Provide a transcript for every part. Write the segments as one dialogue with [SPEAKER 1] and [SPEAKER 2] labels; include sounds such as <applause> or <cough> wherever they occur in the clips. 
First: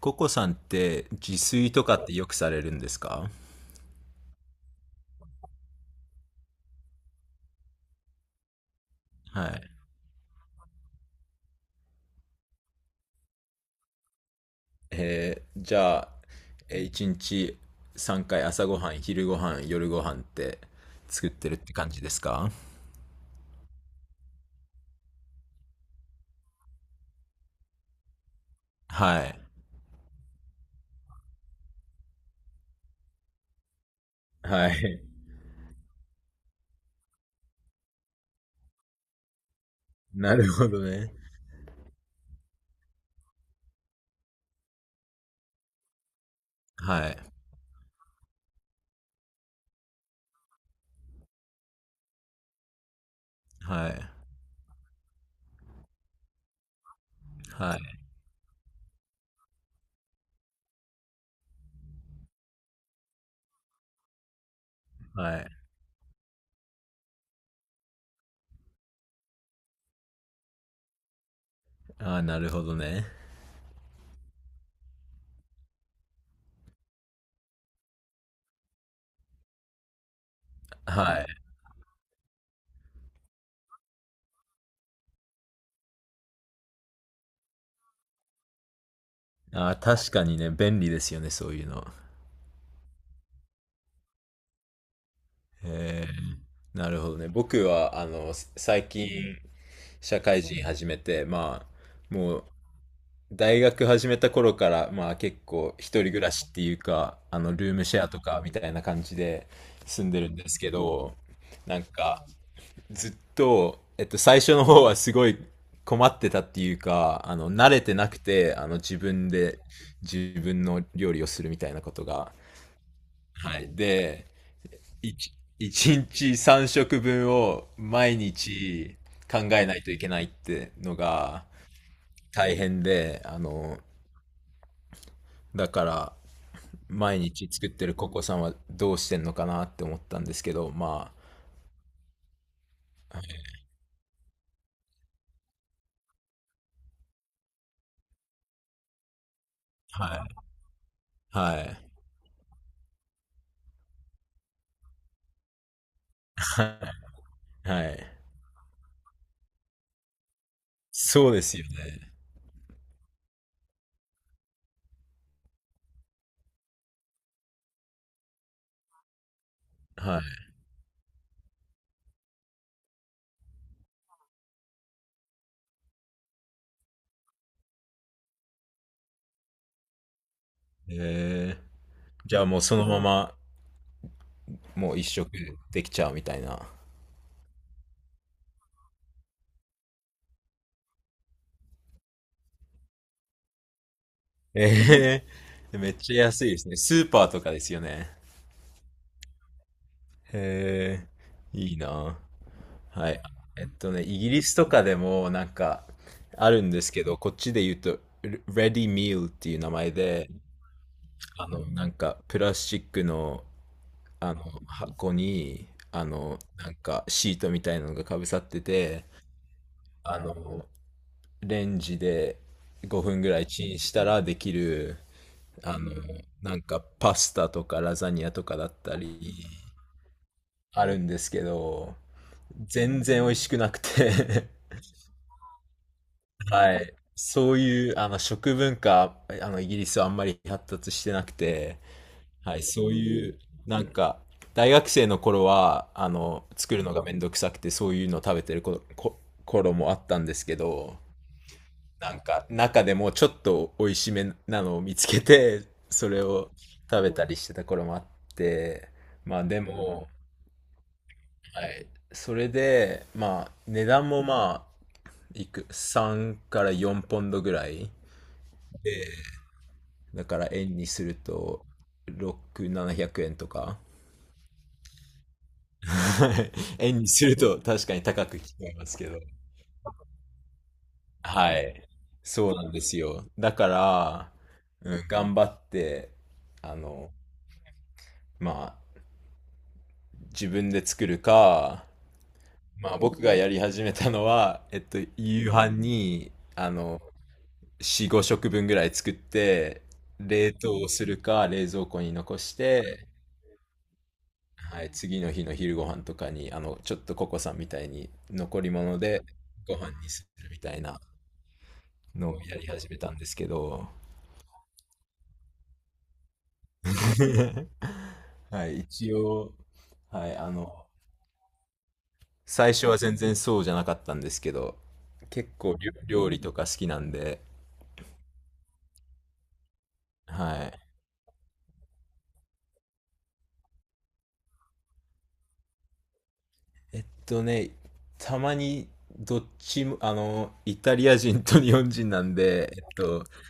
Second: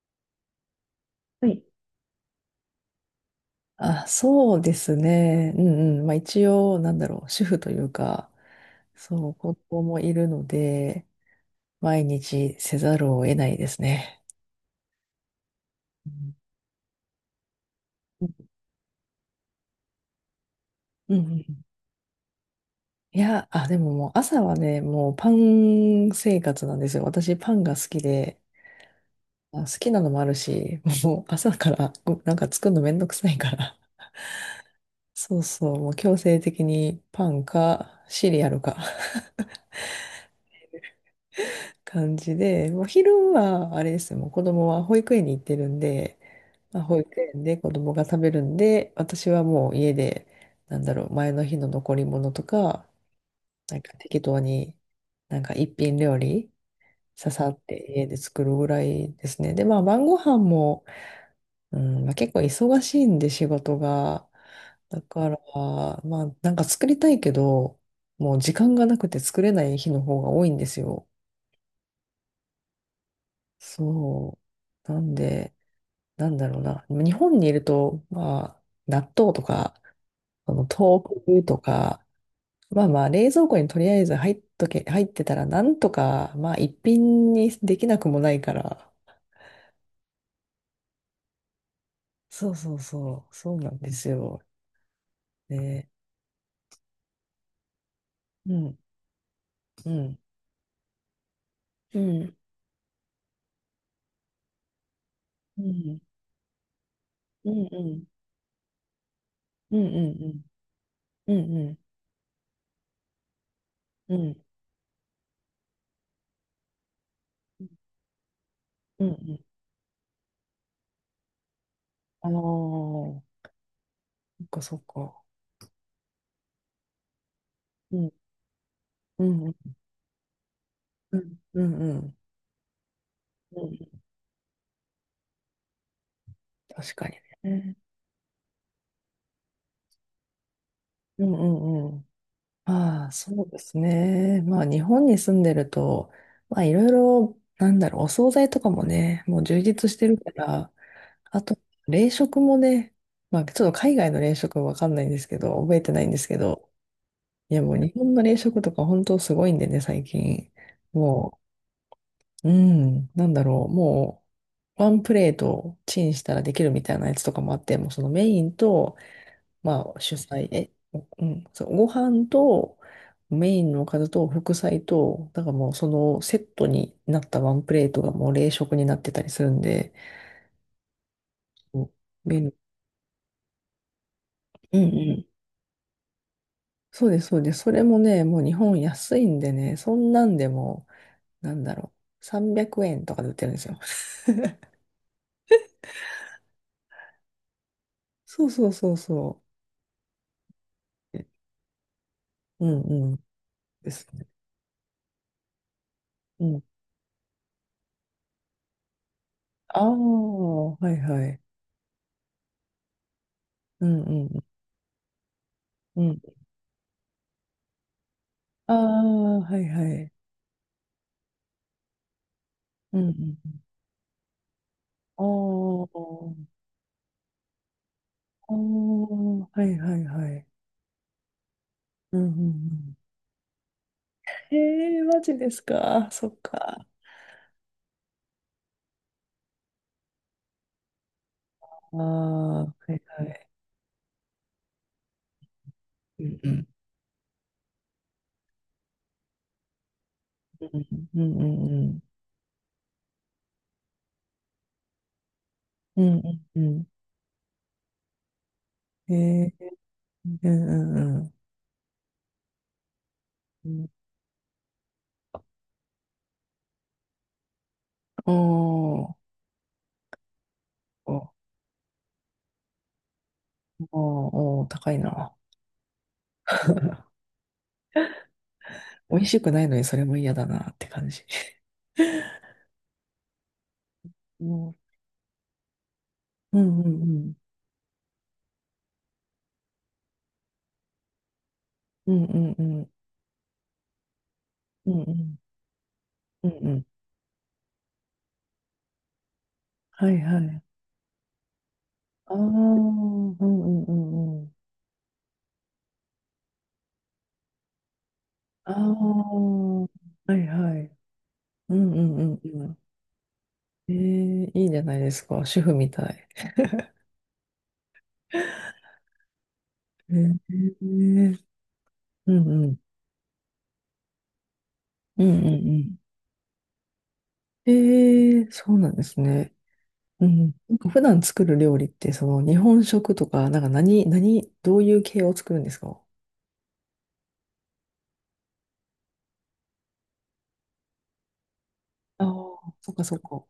[SPEAKER 1] ココさんって自
[SPEAKER 2] はい。
[SPEAKER 1] 炊とかってよくされるんですか？
[SPEAKER 2] あ、そうですね。うんうん。まあ一応、なんだろう、主婦というか、そう、
[SPEAKER 1] は
[SPEAKER 2] 子
[SPEAKER 1] い。
[SPEAKER 2] 供もいるので、毎日せざるを得ないですね。
[SPEAKER 1] じゃ
[SPEAKER 2] う
[SPEAKER 1] あ、
[SPEAKER 2] ん
[SPEAKER 1] 一日
[SPEAKER 2] う
[SPEAKER 1] 三回
[SPEAKER 2] ん
[SPEAKER 1] 朝ごはん、昼ごはん、夜ごはんって
[SPEAKER 2] うんう
[SPEAKER 1] 作ってる
[SPEAKER 2] ん、
[SPEAKER 1] って感じですか？
[SPEAKER 2] いや、あ、でももう朝はね、もうパン生活なんですよ。私パンが好きで、
[SPEAKER 1] はい。
[SPEAKER 2] あ、好きなのもあるし、<laughs> もう朝からごなんか作るのめんどくさいから。
[SPEAKER 1] はい。
[SPEAKER 2] そうそう、もう強制的にパンかシリアルか。
[SPEAKER 1] <laughs> なるほどね。
[SPEAKER 2] 感じで、もう昼はあれですよ、もう子供は保育園に行ってるんで、まあ、
[SPEAKER 1] は
[SPEAKER 2] 保育
[SPEAKER 1] い。
[SPEAKER 2] 園で子供が食べるんで、私はもう家で、なんだろう、前の日の残り物とか、なん
[SPEAKER 1] は
[SPEAKER 2] か
[SPEAKER 1] い。
[SPEAKER 2] 適当に、なんか一品料理、ささっ
[SPEAKER 1] は
[SPEAKER 2] て
[SPEAKER 1] い。
[SPEAKER 2] 家で作るぐらいですね。で、まあ晩ご飯も、うん、まあ、結構忙しいんで仕事が。だから、
[SPEAKER 1] はい。
[SPEAKER 2] まあなんか作りたいけど、もう時間がなくて作れない日の方が多いんですよ。
[SPEAKER 1] ああ、なるほどね。
[SPEAKER 2] そう。なんで、なんだろうな。日本にいると、まあ、納豆とか、その
[SPEAKER 1] はい。
[SPEAKER 2] 豆腐とか、まあまあ、冷蔵庫にとりあえず入っとけ、入ってたら、なんとか、まあ、一品にできなくもないから。
[SPEAKER 1] ああ、確かにね、便利ですよね、そういうの。
[SPEAKER 2] そうそうそう、そうなんですよ。ね。
[SPEAKER 1] え、なるほどね。僕は、
[SPEAKER 2] うん、
[SPEAKER 1] 最近、
[SPEAKER 2] うん、
[SPEAKER 1] 社会人始めて、
[SPEAKER 2] う
[SPEAKER 1] あ、
[SPEAKER 2] ん、
[SPEAKER 1] もう大学始めた頃から、まあ結
[SPEAKER 2] う
[SPEAKER 1] 構一
[SPEAKER 2] ん、
[SPEAKER 1] 人暮らしっていうか、
[SPEAKER 2] うん、う
[SPEAKER 1] ルー
[SPEAKER 2] ん、う
[SPEAKER 1] ムシェ
[SPEAKER 2] ん、
[SPEAKER 1] アとかみたいな感じで
[SPEAKER 2] うん、
[SPEAKER 1] 住んでるん
[SPEAKER 2] う
[SPEAKER 1] ですけど、
[SPEAKER 2] ん、う
[SPEAKER 1] な
[SPEAKER 2] ん、
[SPEAKER 1] んかずっと、
[SPEAKER 2] う
[SPEAKER 1] 最
[SPEAKER 2] ん、
[SPEAKER 1] 初の方はすごい困ってたっていうか、慣れてなくて、自
[SPEAKER 2] うん、う
[SPEAKER 1] 分
[SPEAKER 2] ん。
[SPEAKER 1] で自分の料理をするみたいなこと
[SPEAKER 2] あ
[SPEAKER 1] が。
[SPEAKER 2] の
[SPEAKER 1] はい。で、
[SPEAKER 2] そっかそっ
[SPEAKER 1] い
[SPEAKER 2] か。
[SPEAKER 1] ち一日3食分を
[SPEAKER 2] うん、
[SPEAKER 1] 毎日
[SPEAKER 2] う
[SPEAKER 1] 考
[SPEAKER 2] ん、う
[SPEAKER 1] えないといけないっての
[SPEAKER 2] ん、
[SPEAKER 1] が
[SPEAKER 2] うん、うん。
[SPEAKER 1] 大変で、
[SPEAKER 2] うん、
[SPEAKER 1] だから、
[SPEAKER 2] 確かに
[SPEAKER 1] 毎日作っ
[SPEAKER 2] ね。
[SPEAKER 1] てるココさんはどうしてんのかなって思ったんですけど、ま
[SPEAKER 2] うん、うん、うん。ああ、
[SPEAKER 1] あ、
[SPEAKER 2] そうですね。まあ、日本に住んでると、まあ、いろいろ、なんだろう、お惣菜とかもね、もう充実して
[SPEAKER 1] は
[SPEAKER 2] るか
[SPEAKER 1] い、
[SPEAKER 2] ら、あと、
[SPEAKER 1] はい、
[SPEAKER 2] 冷食もね、まあ、ちょっと海外の冷食はわかんないんですけど、覚えてないんですけ
[SPEAKER 1] は
[SPEAKER 2] ど、いや、
[SPEAKER 1] い、
[SPEAKER 2] もう
[SPEAKER 1] は
[SPEAKER 2] 日
[SPEAKER 1] い。
[SPEAKER 2] 本の冷食とか本当すごいんでね、最近。
[SPEAKER 1] そう
[SPEAKER 2] も
[SPEAKER 1] ですよね。
[SPEAKER 2] う、うん、なんだろう、もう、ワンプレートチンしたらできるみたいなやつとかもあって、もうそのメインと、まあ、主菜、
[SPEAKER 1] は
[SPEAKER 2] え、うん、そう、ご飯とメインのおかずと副菜と、だからもうそのセットになったワンプレートがもう冷食になってたりするんで、
[SPEAKER 1] い。
[SPEAKER 2] そうん
[SPEAKER 1] じゃあ
[SPEAKER 2] メ
[SPEAKER 1] もうそのまま、
[SPEAKER 2] うんう
[SPEAKER 1] もう一
[SPEAKER 2] ん。
[SPEAKER 1] 食できちゃうみたいな。
[SPEAKER 2] そうです、そうです。それもね、もう日本安いんでね、そんなんでも、なんだろう、300円とかで売ってるんですよ。<laughs>
[SPEAKER 1] え、めっちゃ安いですね。スーパーとかですよね。
[SPEAKER 2] そうそうそうそ
[SPEAKER 1] へ
[SPEAKER 2] う。
[SPEAKER 1] え、いいな。
[SPEAKER 2] うん
[SPEAKER 1] は
[SPEAKER 2] う
[SPEAKER 1] い。
[SPEAKER 2] ん。
[SPEAKER 1] えっ
[SPEAKER 2] で
[SPEAKER 1] とね、
[SPEAKER 2] す
[SPEAKER 1] イ
[SPEAKER 2] ね。
[SPEAKER 1] ギリスとかでもなんか
[SPEAKER 2] う
[SPEAKER 1] あ
[SPEAKER 2] ん。
[SPEAKER 1] るんですけど、こっちで言うと、レディミールっていう名
[SPEAKER 2] ああ、
[SPEAKER 1] 前で、
[SPEAKER 2] はいはい。
[SPEAKER 1] なんかプラスチックの、
[SPEAKER 2] うんう
[SPEAKER 1] あの
[SPEAKER 2] ん。
[SPEAKER 1] 箱に、
[SPEAKER 2] うん。
[SPEAKER 1] なんかシートみたいなのがかぶさって
[SPEAKER 2] あ
[SPEAKER 1] て、
[SPEAKER 2] あ、はいはい。
[SPEAKER 1] あの、レンジで
[SPEAKER 2] うんう
[SPEAKER 1] 5分ぐ
[SPEAKER 2] ん。
[SPEAKER 1] らいチンしたらできる、
[SPEAKER 2] あ
[SPEAKER 1] あ
[SPEAKER 2] あ、
[SPEAKER 1] の、なんかパスタとかラザニアと
[SPEAKER 2] あ
[SPEAKER 1] か
[SPEAKER 2] あ、
[SPEAKER 1] だったり、
[SPEAKER 2] はいはいはい。
[SPEAKER 1] あるんですけど、
[SPEAKER 2] うんうんうん。
[SPEAKER 1] 全然美味しくなくて。
[SPEAKER 2] へえ、マジですか。そっ
[SPEAKER 1] <laughs> は
[SPEAKER 2] か。
[SPEAKER 1] い。そういう、食文化、イギリスはあんまり発達してなくて、
[SPEAKER 2] あ
[SPEAKER 1] はい、
[SPEAKER 2] あ、は
[SPEAKER 1] そう
[SPEAKER 2] いは
[SPEAKER 1] いう、
[SPEAKER 2] い。
[SPEAKER 1] なんか、大学生の頃は、
[SPEAKER 2] うんうん
[SPEAKER 1] 作るのがめんどくさくて、そういうの食べてる頃もあったんですけど、
[SPEAKER 2] うんうん
[SPEAKER 1] なんか、中でもちょっと美味しめなのを見つけて、
[SPEAKER 2] う
[SPEAKER 1] そ
[SPEAKER 2] ん
[SPEAKER 1] れ
[SPEAKER 2] う
[SPEAKER 1] を
[SPEAKER 2] んうん
[SPEAKER 1] 食べたりしてた頃もあって、
[SPEAKER 2] うん。
[SPEAKER 1] まあ
[SPEAKER 2] へ
[SPEAKER 1] で
[SPEAKER 2] え、
[SPEAKER 1] も、
[SPEAKER 2] うんうんうん
[SPEAKER 1] はい。それで、まあ、
[SPEAKER 2] う
[SPEAKER 1] 値
[SPEAKER 2] ん。
[SPEAKER 1] 段もまあ、3から4ポンドぐらい。
[SPEAKER 2] お
[SPEAKER 1] で、
[SPEAKER 2] ー、
[SPEAKER 1] だから円にする
[SPEAKER 2] お、
[SPEAKER 1] と、6、700円とか。<laughs>
[SPEAKER 2] お、おー、高いな。
[SPEAKER 1] はい、円に
[SPEAKER 2] <laughs>
[SPEAKER 1] すると確かに高く聞こえますけ
[SPEAKER 2] 美
[SPEAKER 1] ど。
[SPEAKER 2] 味しくないのにそれも嫌だなって感じ。
[SPEAKER 1] はい。そうなんですよ。だから、
[SPEAKER 2] うん、うん
[SPEAKER 1] うん、頑張って、
[SPEAKER 2] う
[SPEAKER 1] あ
[SPEAKER 2] ん
[SPEAKER 1] の、
[SPEAKER 2] うん。
[SPEAKER 1] まあ、自分で作るか、
[SPEAKER 2] うんうんうん。
[SPEAKER 1] まあ僕がやり始めたのは、えっ
[SPEAKER 2] う
[SPEAKER 1] と、
[SPEAKER 2] んうん
[SPEAKER 1] 夕飯に、
[SPEAKER 2] うんうん。
[SPEAKER 1] 4、5食分ぐらい作って、
[SPEAKER 2] はいは
[SPEAKER 1] 冷
[SPEAKER 2] い。
[SPEAKER 1] 凍するか、冷蔵庫に
[SPEAKER 2] ああ、
[SPEAKER 1] 残
[SPEAKER 2] う
[SPEAKER 1] して、
[SPEAKER 2] んうんうんうん。
[SPEAKER 1] はい、次の日の昼ご飯とかに、ちょっとココさんみたいに残り
[SPEAKER 2] ああ、
[SPEAKER 1] 物でご
[SPEAKER 2] は
[SPEAKER 1] 飯にす
[SPEAKER 2] い
[SPEAKER 1] るみた
[SPEAKER 2] は
[SPEAKER 1] い
[SPEAKER 2] い。
[SPEAKER 1] な
[SPEAKER 2] うんうんう
[SPEAKER 1] のを
[SPEAKER 2] ん
[SPEAKER 1] や
[SPEAKER 2] う
[SPEAKER 1] り
[SPEAKER 2] ん。
[SPEAKER 1] 始めたんですけど、
[SPEAKER 2] ええ、いいじゃないですか。主婦みたい。
[SPEAKER 1] <laughs> はい、一応、
[SPEAKER 2] え
[SPEAKER 1] は
[SPEAKER 2] え
[SPEAKER 1] い、
[SPEAKER 2] うんうん。う
[SPEAKER 1] 最
[SPEAKER 2] ん
[SPEAKER 1] 初は全然そうじゃなかったんですけど、
[SPEAKER 2] うんう
[SPEAKER 1] 結構
[SPEAKER 2] ん。
[SPEAKER 1] 料理とか好きなんで、
[SPEAKER 2] ええ、そうなんですね。うん。
[SPEAKER 1] は
[SPEAKER 2] なん
[SPEAKER 1] い。
[SPEAKER 2] か普段作る料理って、その日本食とか、なんか何、何、どういう系を作るんですか？
[SPEAKER 1] えっとね、たまにどっちも、イタリア人と日本人な
[SPEAKER 2] ああ
[SPEAKER 1] んで、
[SPEAKER 2] ー、
[SPEAKER 1] えっ
[SPEAKER 2] そっかそっ
[SPEAKER 1] と、
[SPEAKER 2] か。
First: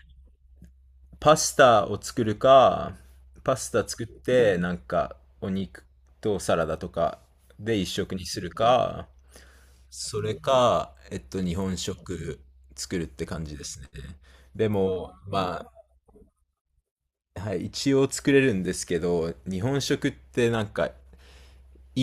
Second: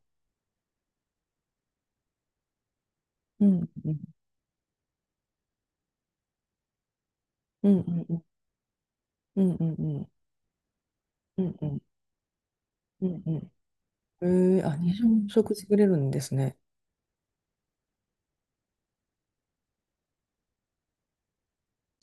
[SPEAKER 1] パスタを作るか、
[SPEAKER 2] う
[SPEAKER 1] パ
[SPEAKER 2] ん
[SPEAKER 1] スタ
[SPEAKER 2] うん
[SPEAKER 1] 作って、なんか、お肉とサラダとか
[SPEAKER 2] う
[SPEAKER 1] で
[SPEAKER 2] んう
[SPEAKER 1] 一
[SPEAKER 2] んう
[SPEAKER 1] 食
[SPEAKER 2] ん
[SPEAKER 1] にするか、
[SPEAKER 2] うんうん
[SPEAKER 1] それか、えっ
[SPEAKER 2] う
[SPEAKER 1] と、日
[SPEAKER 2] んう
[SPEAKER 1] 本
[SPEAKER 2] ん
[SPEAKER 1] 食作る
[SPEAKER 2] う
[SPEAKER 1] っ
[SPEAKER 2] ん
[SPEAKER 1] て
[SPEAKER 2] う
[SPEAKER 1] 感
[SPEAKER 2] ん
[SPEAKER 1] じですね。
[SPEAKER 2] うん。ええ、
[SPEAKER 1] で
[SPEAKER 2] あ、日
[SPEAKER 1] も、
[SPEAKER 2] 本食
[SPEAKER 1] まあ、
[SPEAKER 2] 作れるんですね。
[SPEAKER 1] はい、一応作れるんですけど、日本食ってなんか、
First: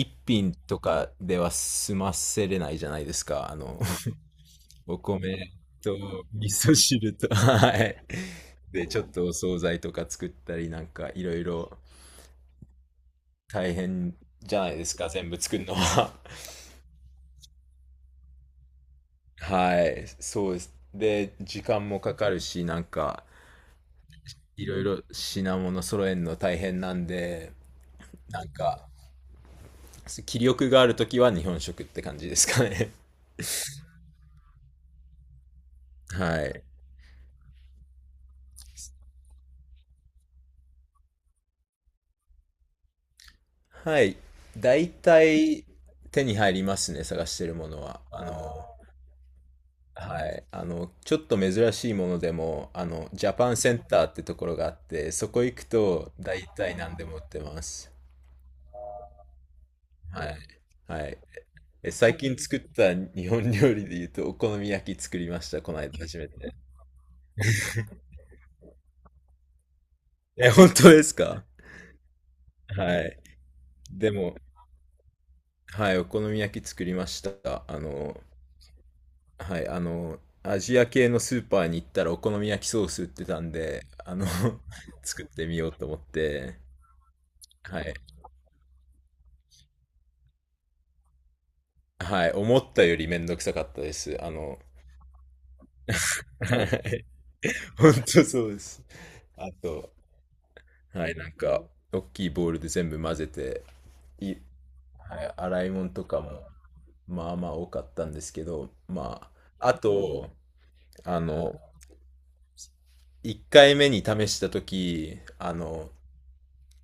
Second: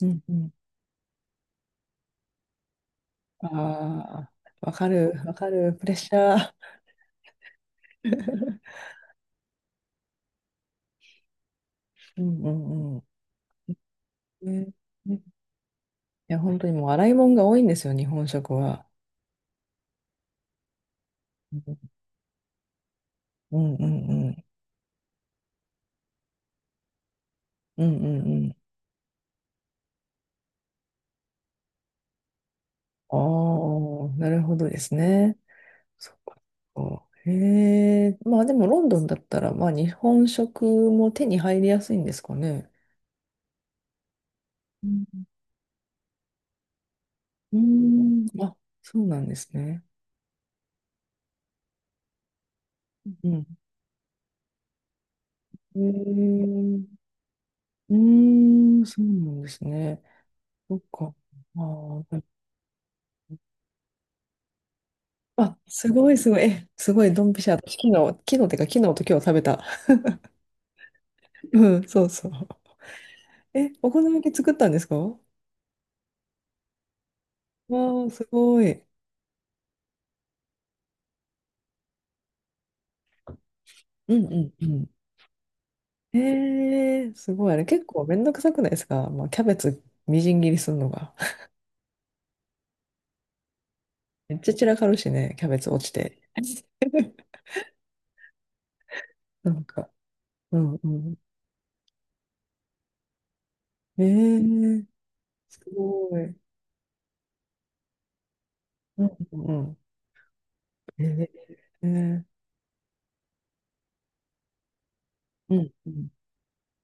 [SPEAKER 2] うん、
[SPEAKER 1] 品とかでは済ませれないじゃないですか。あの、
[SPEAKER 2] ああ、わ
[SPEAKER 1] <laughs>
[SPEAKER 2] か
[SPEAKER 1] お
[SPEAKER 2] る、わか
[SPEAKER 1] 米
[SPEAKER 2] る、プレ
[SPEAKER 1] と
[SPEAKER 2] ッシャ
[SPEAKER 1] 味
[SPEAKER 2] ー。
[SPEAKER 1] 噌汁と、はい。
[SPEAKER 2] <laughs>
[SPEAKER 1] で、ちょっとお惣菜とか作ったり、なんかいろいろ
[SPEAKER 2] うんうんうん。
[SPEAKER 1] 大変じゃ
[SPEAKER 2] ね、
[SPEAKER 1] ないですか、
[SPEAKER 2] ね、い
[SPEAKER 1] 全部作るのは。
[SPEAKER 2] や、本当にもう洗い物が多いんですよ、日本食は。
[SPEAKER 1] はい、そうです。で、時間もかかるし、なんか、
[SPEAKER 2] うんうんうん。
[SPEAKER 1] いろいろ品物揃えるの大変なんで、
[SPEAKER 2] うんうんう
[SPEAKER 1] なん
[SPEAKER 2] ん。
[SPEAKER 1] か、気力があるときは日本食って感じですかね。
[SPEAKER 2] ああ、なるほどですね。そっ
[SPEAKER 1] <laughs>
[SPEAKER 2] か
[SPEAKER 1] はい。
[SPEAKER 2] そっか。へえ、まあでもロンドンだったら、まあ日本食も手に入りやすいんですかね。
[SPEAKER 1] はい。
[SPEAKER 2] う
[SPEAKER 1] 大
[SPEAKER 2] ん、
[SPEAKER 1] 体手に入りますね、探してる
[SPEAKER 2] う
[SPEAKER 1] ものは。あ
[SPEAKER 2] ん、あ、
[SPEAKER 1] の、
[SPEAKER 2] そうなんですね。
[SPEAKER 1] はい。ちょっと珍しいものでも、ジ
[SPEAKER 2] う
[SPEAKER 1] ャ
[SPEAKER 2] ん。
[SPEAKER 1] パンセンターってところがあって、そこ行く
[SPEAKER 2] へ
[SPEAKER 1] と大
[SPEAKER 2] え、
[SPEAKER 1] 体何でも売ってます。
[SPEAKER 2] うん、そうなんですね。
[SPEAKER 1] はい。
[SPEAKER 2] そっ
[SPEAKER 1] は
[SPEAKER 2] か。
[SPEAKER 1] い。
[SPEAKER 2] あ
[SPEAKER 1] え、最
[SPEAKER 2] ー、
[SPEAKER 1] 近作った日本料理で言うと、お好み焼き作りまし
[SPEAKER 2] あ、
[SPEAKER 1] た、この
[SPEAKER 2] す
[SPEAKER 1] 間
[SPEAKER 2] ごい
[SPEAKER 1] 初め
[SPEAKER 2] すごい。
[SPEAKER 1] て。
[SPEAKER 2] え、すごい、ドンピシャ。私昨日、
[SPEAKER 1] <laughs>
[SPEAKER 2] 昨日ってか、昨日と今日食べた。
[SPEAKER 1] え、本当ですか？
[SPEAKER 2] <laughs> うん、そうそう。
[SPEAKER 1] <laughs> はい。
[SPEAKER 2] え、お好
[SPEAKER 1] で
[SPEAKER 2] み焼
[SPEAKER 1] も、
[SPEAKER 2] き作ったんですかわ
[SPEAKER 1] はい、お好み焼き作りました。あ
[SPEAKER 2] ー、
[SPEAKER 1] の、
[SPEAKER 2] すごい。
[SPEAKER 1] はい、アジア系のスーパーに行ったらお好み焼きソース売ってたんで、
[SPEAKER 2] う
[SPEAKER 1] あ
[SPEAKER 2] ん
[SPEAKER 1] の、
[SPEAKER 2] うんう
[SPEAKER 1] <laughs> 作ってみようと思っ
[SPEAKER 2] ん。
[SPEAKER 1] て、
[SPEAKER 2] えー、すごい。あれ
[SPEAKER 1] は
[SPEAKER 2] 結
[SPEAKER 1] い、
[SPEAKER 2] 構めんどくさくないですか？まあ、キャベツみじん切りするのが。<laughs>
[SPEAKER 1] はい、思ったよりめんどくさかったです。あ
[SPEAKER 2] めっちゃ
[SPEAKER 1] の、
[SPEAKER 2] 散らかるしね、キャベツ落ちて。
[SPEAKER 1] は
[SPEAKER 2] <laughs>
[SPEAKER 1] い、<laughs> 本当そうです。あ
[SPEAKER 2] なんか、
[SPEAKER 1] と、
[SPEAKER 2] うんう
[SPEAKER 1] はい、
[SPEAKER 2] ん。
[SPEAKER 1] なんか、大きいボウルで全部混ぜて、
[SPEAKER 2] え
[SPEAKER 1] い、
[SPEAKER 2] ー、
[SPEAKER 1] はい、
[SPEAKER 2] す
[SPEAKER 1] 洗い物と
[SPEAKER 2] ご
[SPEAKER 1] か
[SPEAKER 2] い。
[SPEAKER 1] も、まあまあ多かったんですけど、
[SPEAKER 2] うん
[SPEAKER 1] ま
[SPEAKER 2] うんう
[SPEAKER 1] あ、あ
[SPEAKER 2] ん。
[SPEAKER 1] と、
[SPEAKER 2] え
[SPEAKER 1] あ
[SPEAKER 2] ー、
[SPEAKER 1] の、
[SPEAKER 2] えー
[SPEAKER 1] 1回目に試した時あ
[SPEAKER 2] うん
[SPEAKER 1] の、
[SPEAKER 2] うん。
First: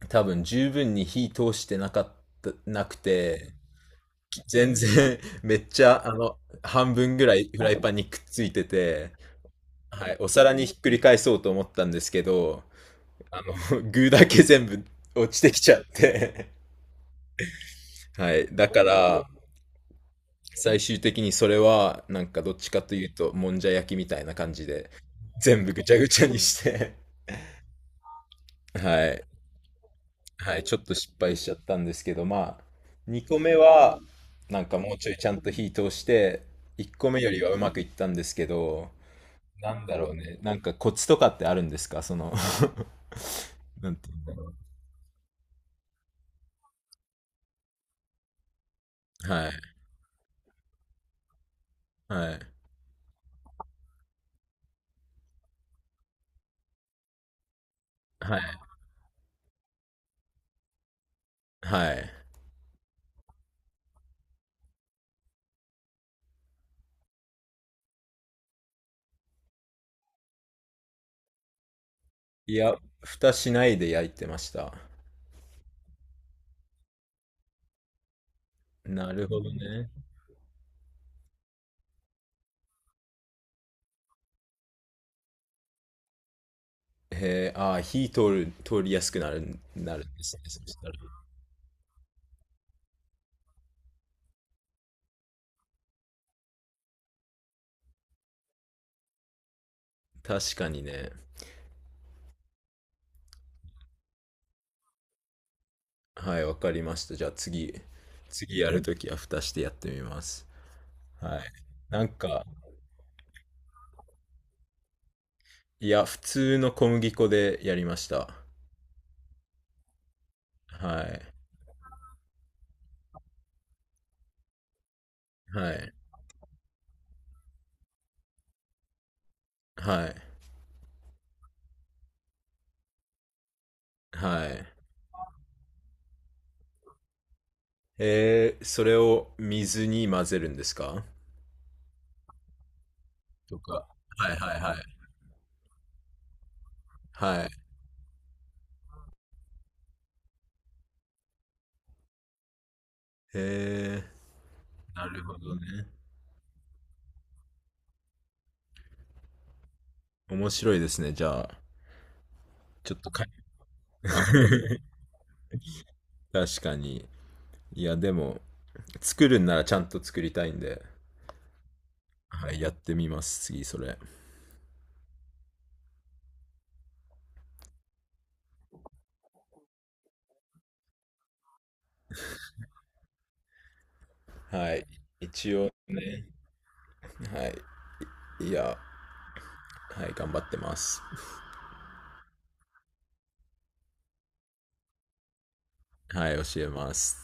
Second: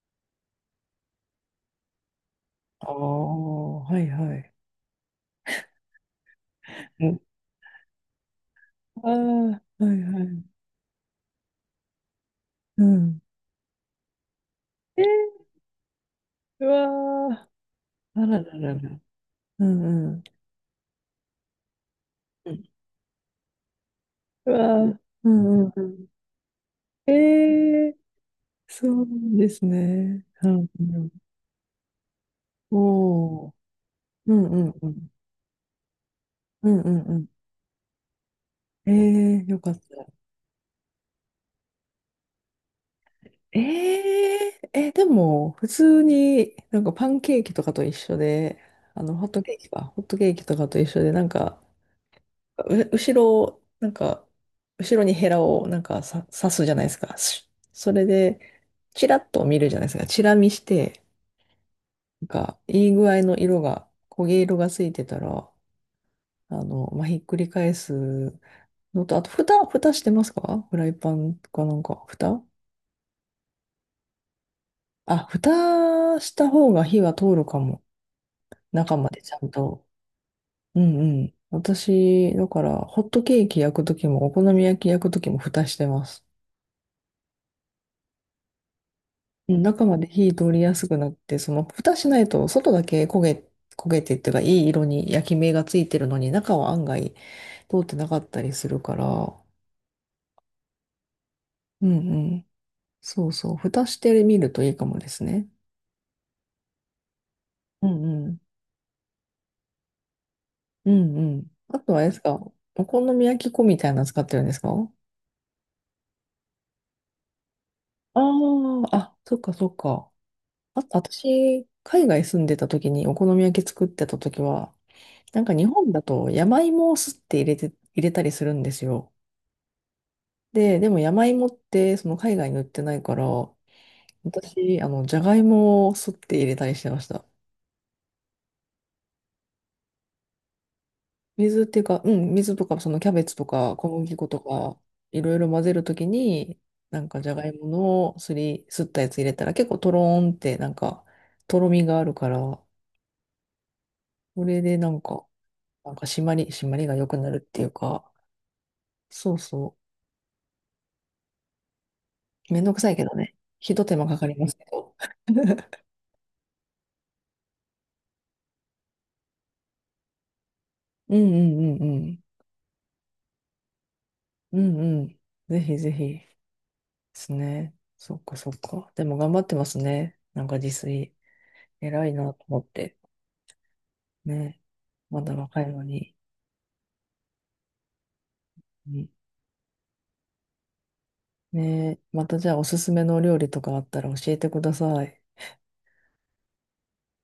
[SPEAKER 1] 多分十分に火通してなかったな
[SPEAKER 2] あ
[SPEAKER 1] くて、
[SPEAKER 2] あ、はいはい。
[SPEAKER 1] 全然 <laughs> めっちゃあの半分ぐらいフライパンにくっついて
[SPEAKER 2] ああ、
[SPEAKER 1] て、
[SPEAKER 2] はい
[SPEAKER 1] はい、
[SPEAKER 2] は
[SPEAKER 1] お皿
[SPEAKER 2] い。
[SPEAKER 1] にひっくり返そうと思ったんですけど、
[SPEAKER 2] うん。
[SPEAKER 1] あの <laughs> 具だけ全部
[SPEAKER 2] え
[SPEAKER 1] 落ち
[SPEAKER 2] ー、
[SPEAKER 1] てきちゃって、
[SPEAKER 2] うわー、あ
[SPEAKER 1] は
[SPEAKER 2] ら
[SPEAKER 1] い、
[SPEAKER 2] ら
[SPEAKER 1] だ
[SPEAKER 2] ら
[SPEAKER 1] か
[SPEAKER 2] ら。
[SPEAKER 1] ら
[SPEAKER 2] うんうん。
[SPEAKER 1] 最終的にそれはなんか
[SPEAKER 2] う
[SPEAKER 1] どっ
[SPEAKER 2] ん、
[SPEAKER 1] ちかというともんじゃ焼きみたいな
[SPEAKER 2] う
[SPEAKER 1] 感
[SPEAKER 2] わ
[SPEAKER 1] じで
[SPEAKER 2] ー、うん
[SPEAKER 1] 全
[SPEAKER 2] うん
[SPEAKER 1] 部
[SPEAKER 2] う
[SPEAKER 1] ぐちゃ
[SPEAKER 2] ん。
[SPEAKER 1] ぐちゃにして、
[SPEAKER 2] えー、そ
[SPEAKER 1] は
[SPEAKER 2] う
[SPEAKER 1] い。
[SPEAKER 2] ですね。う
[SPEAKER 1] はい、
[SPEAKER 2] ん
[SPEAKER 1] ちょっと
[SPEAKER 2] う
[SPEAKER 1] 失
[SPEAKER 2] ん。
[SPEAKER 1] 敗しちゃったんですけど、まあ、2個
[SPEAKER 2] おー、
[SPEAKER 1] 目は、
[SPEAKER 2] うんう
[SPEAKER 1] なん
[SPEAKER 2] ん
[SPEAKER 1] か
[SPEAKER 2] う
[SPEAKER 1] もう
[SPEAKER 2] ん。
[SPEAKER 1] ちょいちゃんと火通して、
[SPEAKER 2] うんう
[SPEAKER 1] 1
[SPEAKER 2] ん
[SPEAKER 1] 個
[SPEAKER 2] う
[SPEAKER 1] 目
[SPEAKER 2] ん。
[SPEAKER 1] よりはうまくいったんですけ
[SPEAKER 2] え
[SPEAKER 1] ど、
[SPEAKER 2] ー、よか
[SPEAKER 1] な
[SPEAKER 2] っ
[SPEAKER 1] んだろ
[SPEAKER 2] た。
[SPEAKER 1] うね、なんかコツとかってあるんですか、その <laughs> なんて
[SPEAKER 2] え
[SPEAKER 1] いうんだろう。
[SPEAKER 2] でも、普通になんかパンケーキとかと一緒で、あの、ホット
[SPEAKER 1] はい、
[SPEAKER 2] ケーキか、ホットケーキとかと一緒で、なんか、
[SPEAKER 1] はい、
[SPEAKER 2] う、後ろを、なんか、後ろにヘラをなんかさ刺すじゃないですか。し、それ
[SPEAKER 1] は
[SPEAKER 2] で、
[SPEAKER 1] い、
[SPEAKER 2] チラッと見るじゃないですか。チラ見して、
[SPEAKER 1] はい。
[SPEAKER 2] なんか、いい具合の色が、焦げ色がついてたら、あの、まあ、ひっくり返すのと、あと、蓋、蓋してますか？フライパンかなんか、蓋
[SPEAKER 1] いや、蓋しないで焼いてました。
[SPEAKER 2] あ、蓋した方が火は通るかも。中ま
[SPEAKER 1] な
[SPEAKER 2] で
[SPEAKER 1] る
[SPEAKER 2] ちゃ
[SPEAKER 1] ほ
[SPEAKER 2] ん
[SPEAKER 1] ど
[SPEAKER 2] と。
[SPEAKER 1] ね。
[SPEAKER 2] うんうん。私、だから、ホットケーキ焼くときも、お好み焼き焼くときも蓋してます。
[SPEAKER 1] へえ、ああ、火通る、通りやすくな
[SPEAKER 2] う
[SPEAKER 1] る、
[SPEAKER 2] ん、中
[SPEAKER 1] な
[SPEAKER 2] ま
[SPEAKER 1] る
[SPEAKER 2] で
[SPEAKER 1] んで
[SPEAKER 2] 火
[SPEAKER 1] すね、
[SPEAKER 2] 通
[SPEAKER 1] そ
[SPEAKER 2] りや
[SPEAKER 1] し
[SPEAKER 2] す
[SPEAKER 1] たら。
[SPEAKER 2] くなって、その蓋しないと外だけ焦げ、焦げてっていうかいい色に焼き目がついてるのに中は案外通ってなかったりするから、
[SPEAKER 1] 確かにね。
[SPEAKER 2] うんうん。そうそう。蓋してみるといいかもですね。
[SPEAKER 1] はい、わかりました。じゃあ次、
[SPEAKER 2] うんうん。
[SPEAKER 1] 次やるときは蓋してやってみます。
[SPEAKER 2] うんう
[SPEAKER 1] は
[SPEAKER 2] ん。
[SPEAKER 1] い。
[SPEAKER 2] あとはあ
[SPEAKER 1] な
[SPEAKER 2] れ
[SPEAKER 1] ん
[SPEAKER 2] ですか、
[SPEAKER 1] か、
[SPEAKER 2] お好み焼き粉みたいなの使ってるんですか？
[SPEAKER 1] いや、普通の小麦粉でやりまし
[SPEAKER 2] あ
[SPEAKER 1] た。
[SPEAKER 2] あ、あ、そっかそっか。あと、
[SPEAKER 1] はい。
[SPEAKER 2] 私、海外住んでた時にお好み焼き作ってた時は、なんか日
[SPEAKER 1] は
[SPEAKER 2] 本
[SPEAKER 1] い。
[SPEAKER 2] だと山芋をすって入れて、入れたりするんですよ。
[SPEAKER 1] はい。
[SPEAKER 2] で、でも山芋ってその海外に売ってないから、
[SPEAKER 1] はい。
[SPEAKER 2] 私、あの、じゃがいもをすって入れたりしてました。
[SPEAKER 1] それを水に混ぜるんですか？
[SPEAKER 2] 水っていうか、うん、水とか、そのキャベツと
[SPEAKER 1] と
[SPEAKER 2] か
[SPEAKER 1] か。
[SPEAKER 2] 小麦粉
[SPEAKER 1] はい
[SPEAKER 2] と
[SPEAKER 1] はいはい。
[SPEAKER 2] か、いろいろ混ぜるときに、なんかじゃ
[SPEAKER 1] は
[SPEAKER 2] が
[SPEAKER 1] い。
[SPEAKER 2] いものすり、すったやつ入れたら結構トローンってなんか、とろみがあるから、
[SPEAKER 1] え、
[SPEAKER 2] これでなん
[SPEAKER 1] なる
[SPEAKER 2] か、
[SPEAKER 1] ほどね。
[SPEAKER 2] なんか締まり、締まりが良くなるっていうか、そうそ
[SPEAKER 1] 面白いですね。じゃあ、
[SPEAKER 2] う。めんどくさ
[SPEAKER 1] ち
[SPEAKER 2] い
[SPEAKER 1] ょっ
[SPEAKER 2] け
[SPEAKER 1] と
[SPEAKER 2] ど
[SPEAKER 1] かい。
[SPEAKER 2] ね。ひと手間かかりますけ
[SPEAKER 1] <laughs>
[SPEAKER 2] ど。
[SPEAKER 1] 確かに。いや、でも、作るんならちゃんと作りたいんで、
[SPEAKER 2] うんうんうんうん。
[SPEAKER 1] はい、やってみます、次、それ。
[SPEAKER 2] うんうん。ぜひぜひ。ですね。そっかそっか。でも頑張ってますね。なんか自炊。偉いなと思って。ね。
[SPEAKER 1] はい。
[SPEAKER 2] まだ
[SPEAKER 1] 一
[SPEAKER 2] 若
[SPEAKER 1] 応
[SPEAKER 2] いのに。
[SPEAKER 1] ね、はい。いや、
[SPEAKER 2] うん、
[SPEAKER 1] はい、頑張ってます。
[SPEAKER 2] ね。またじゃあおすすめのお料理とかあったら教えてください。
[SPEAKER 1] はい、教えます。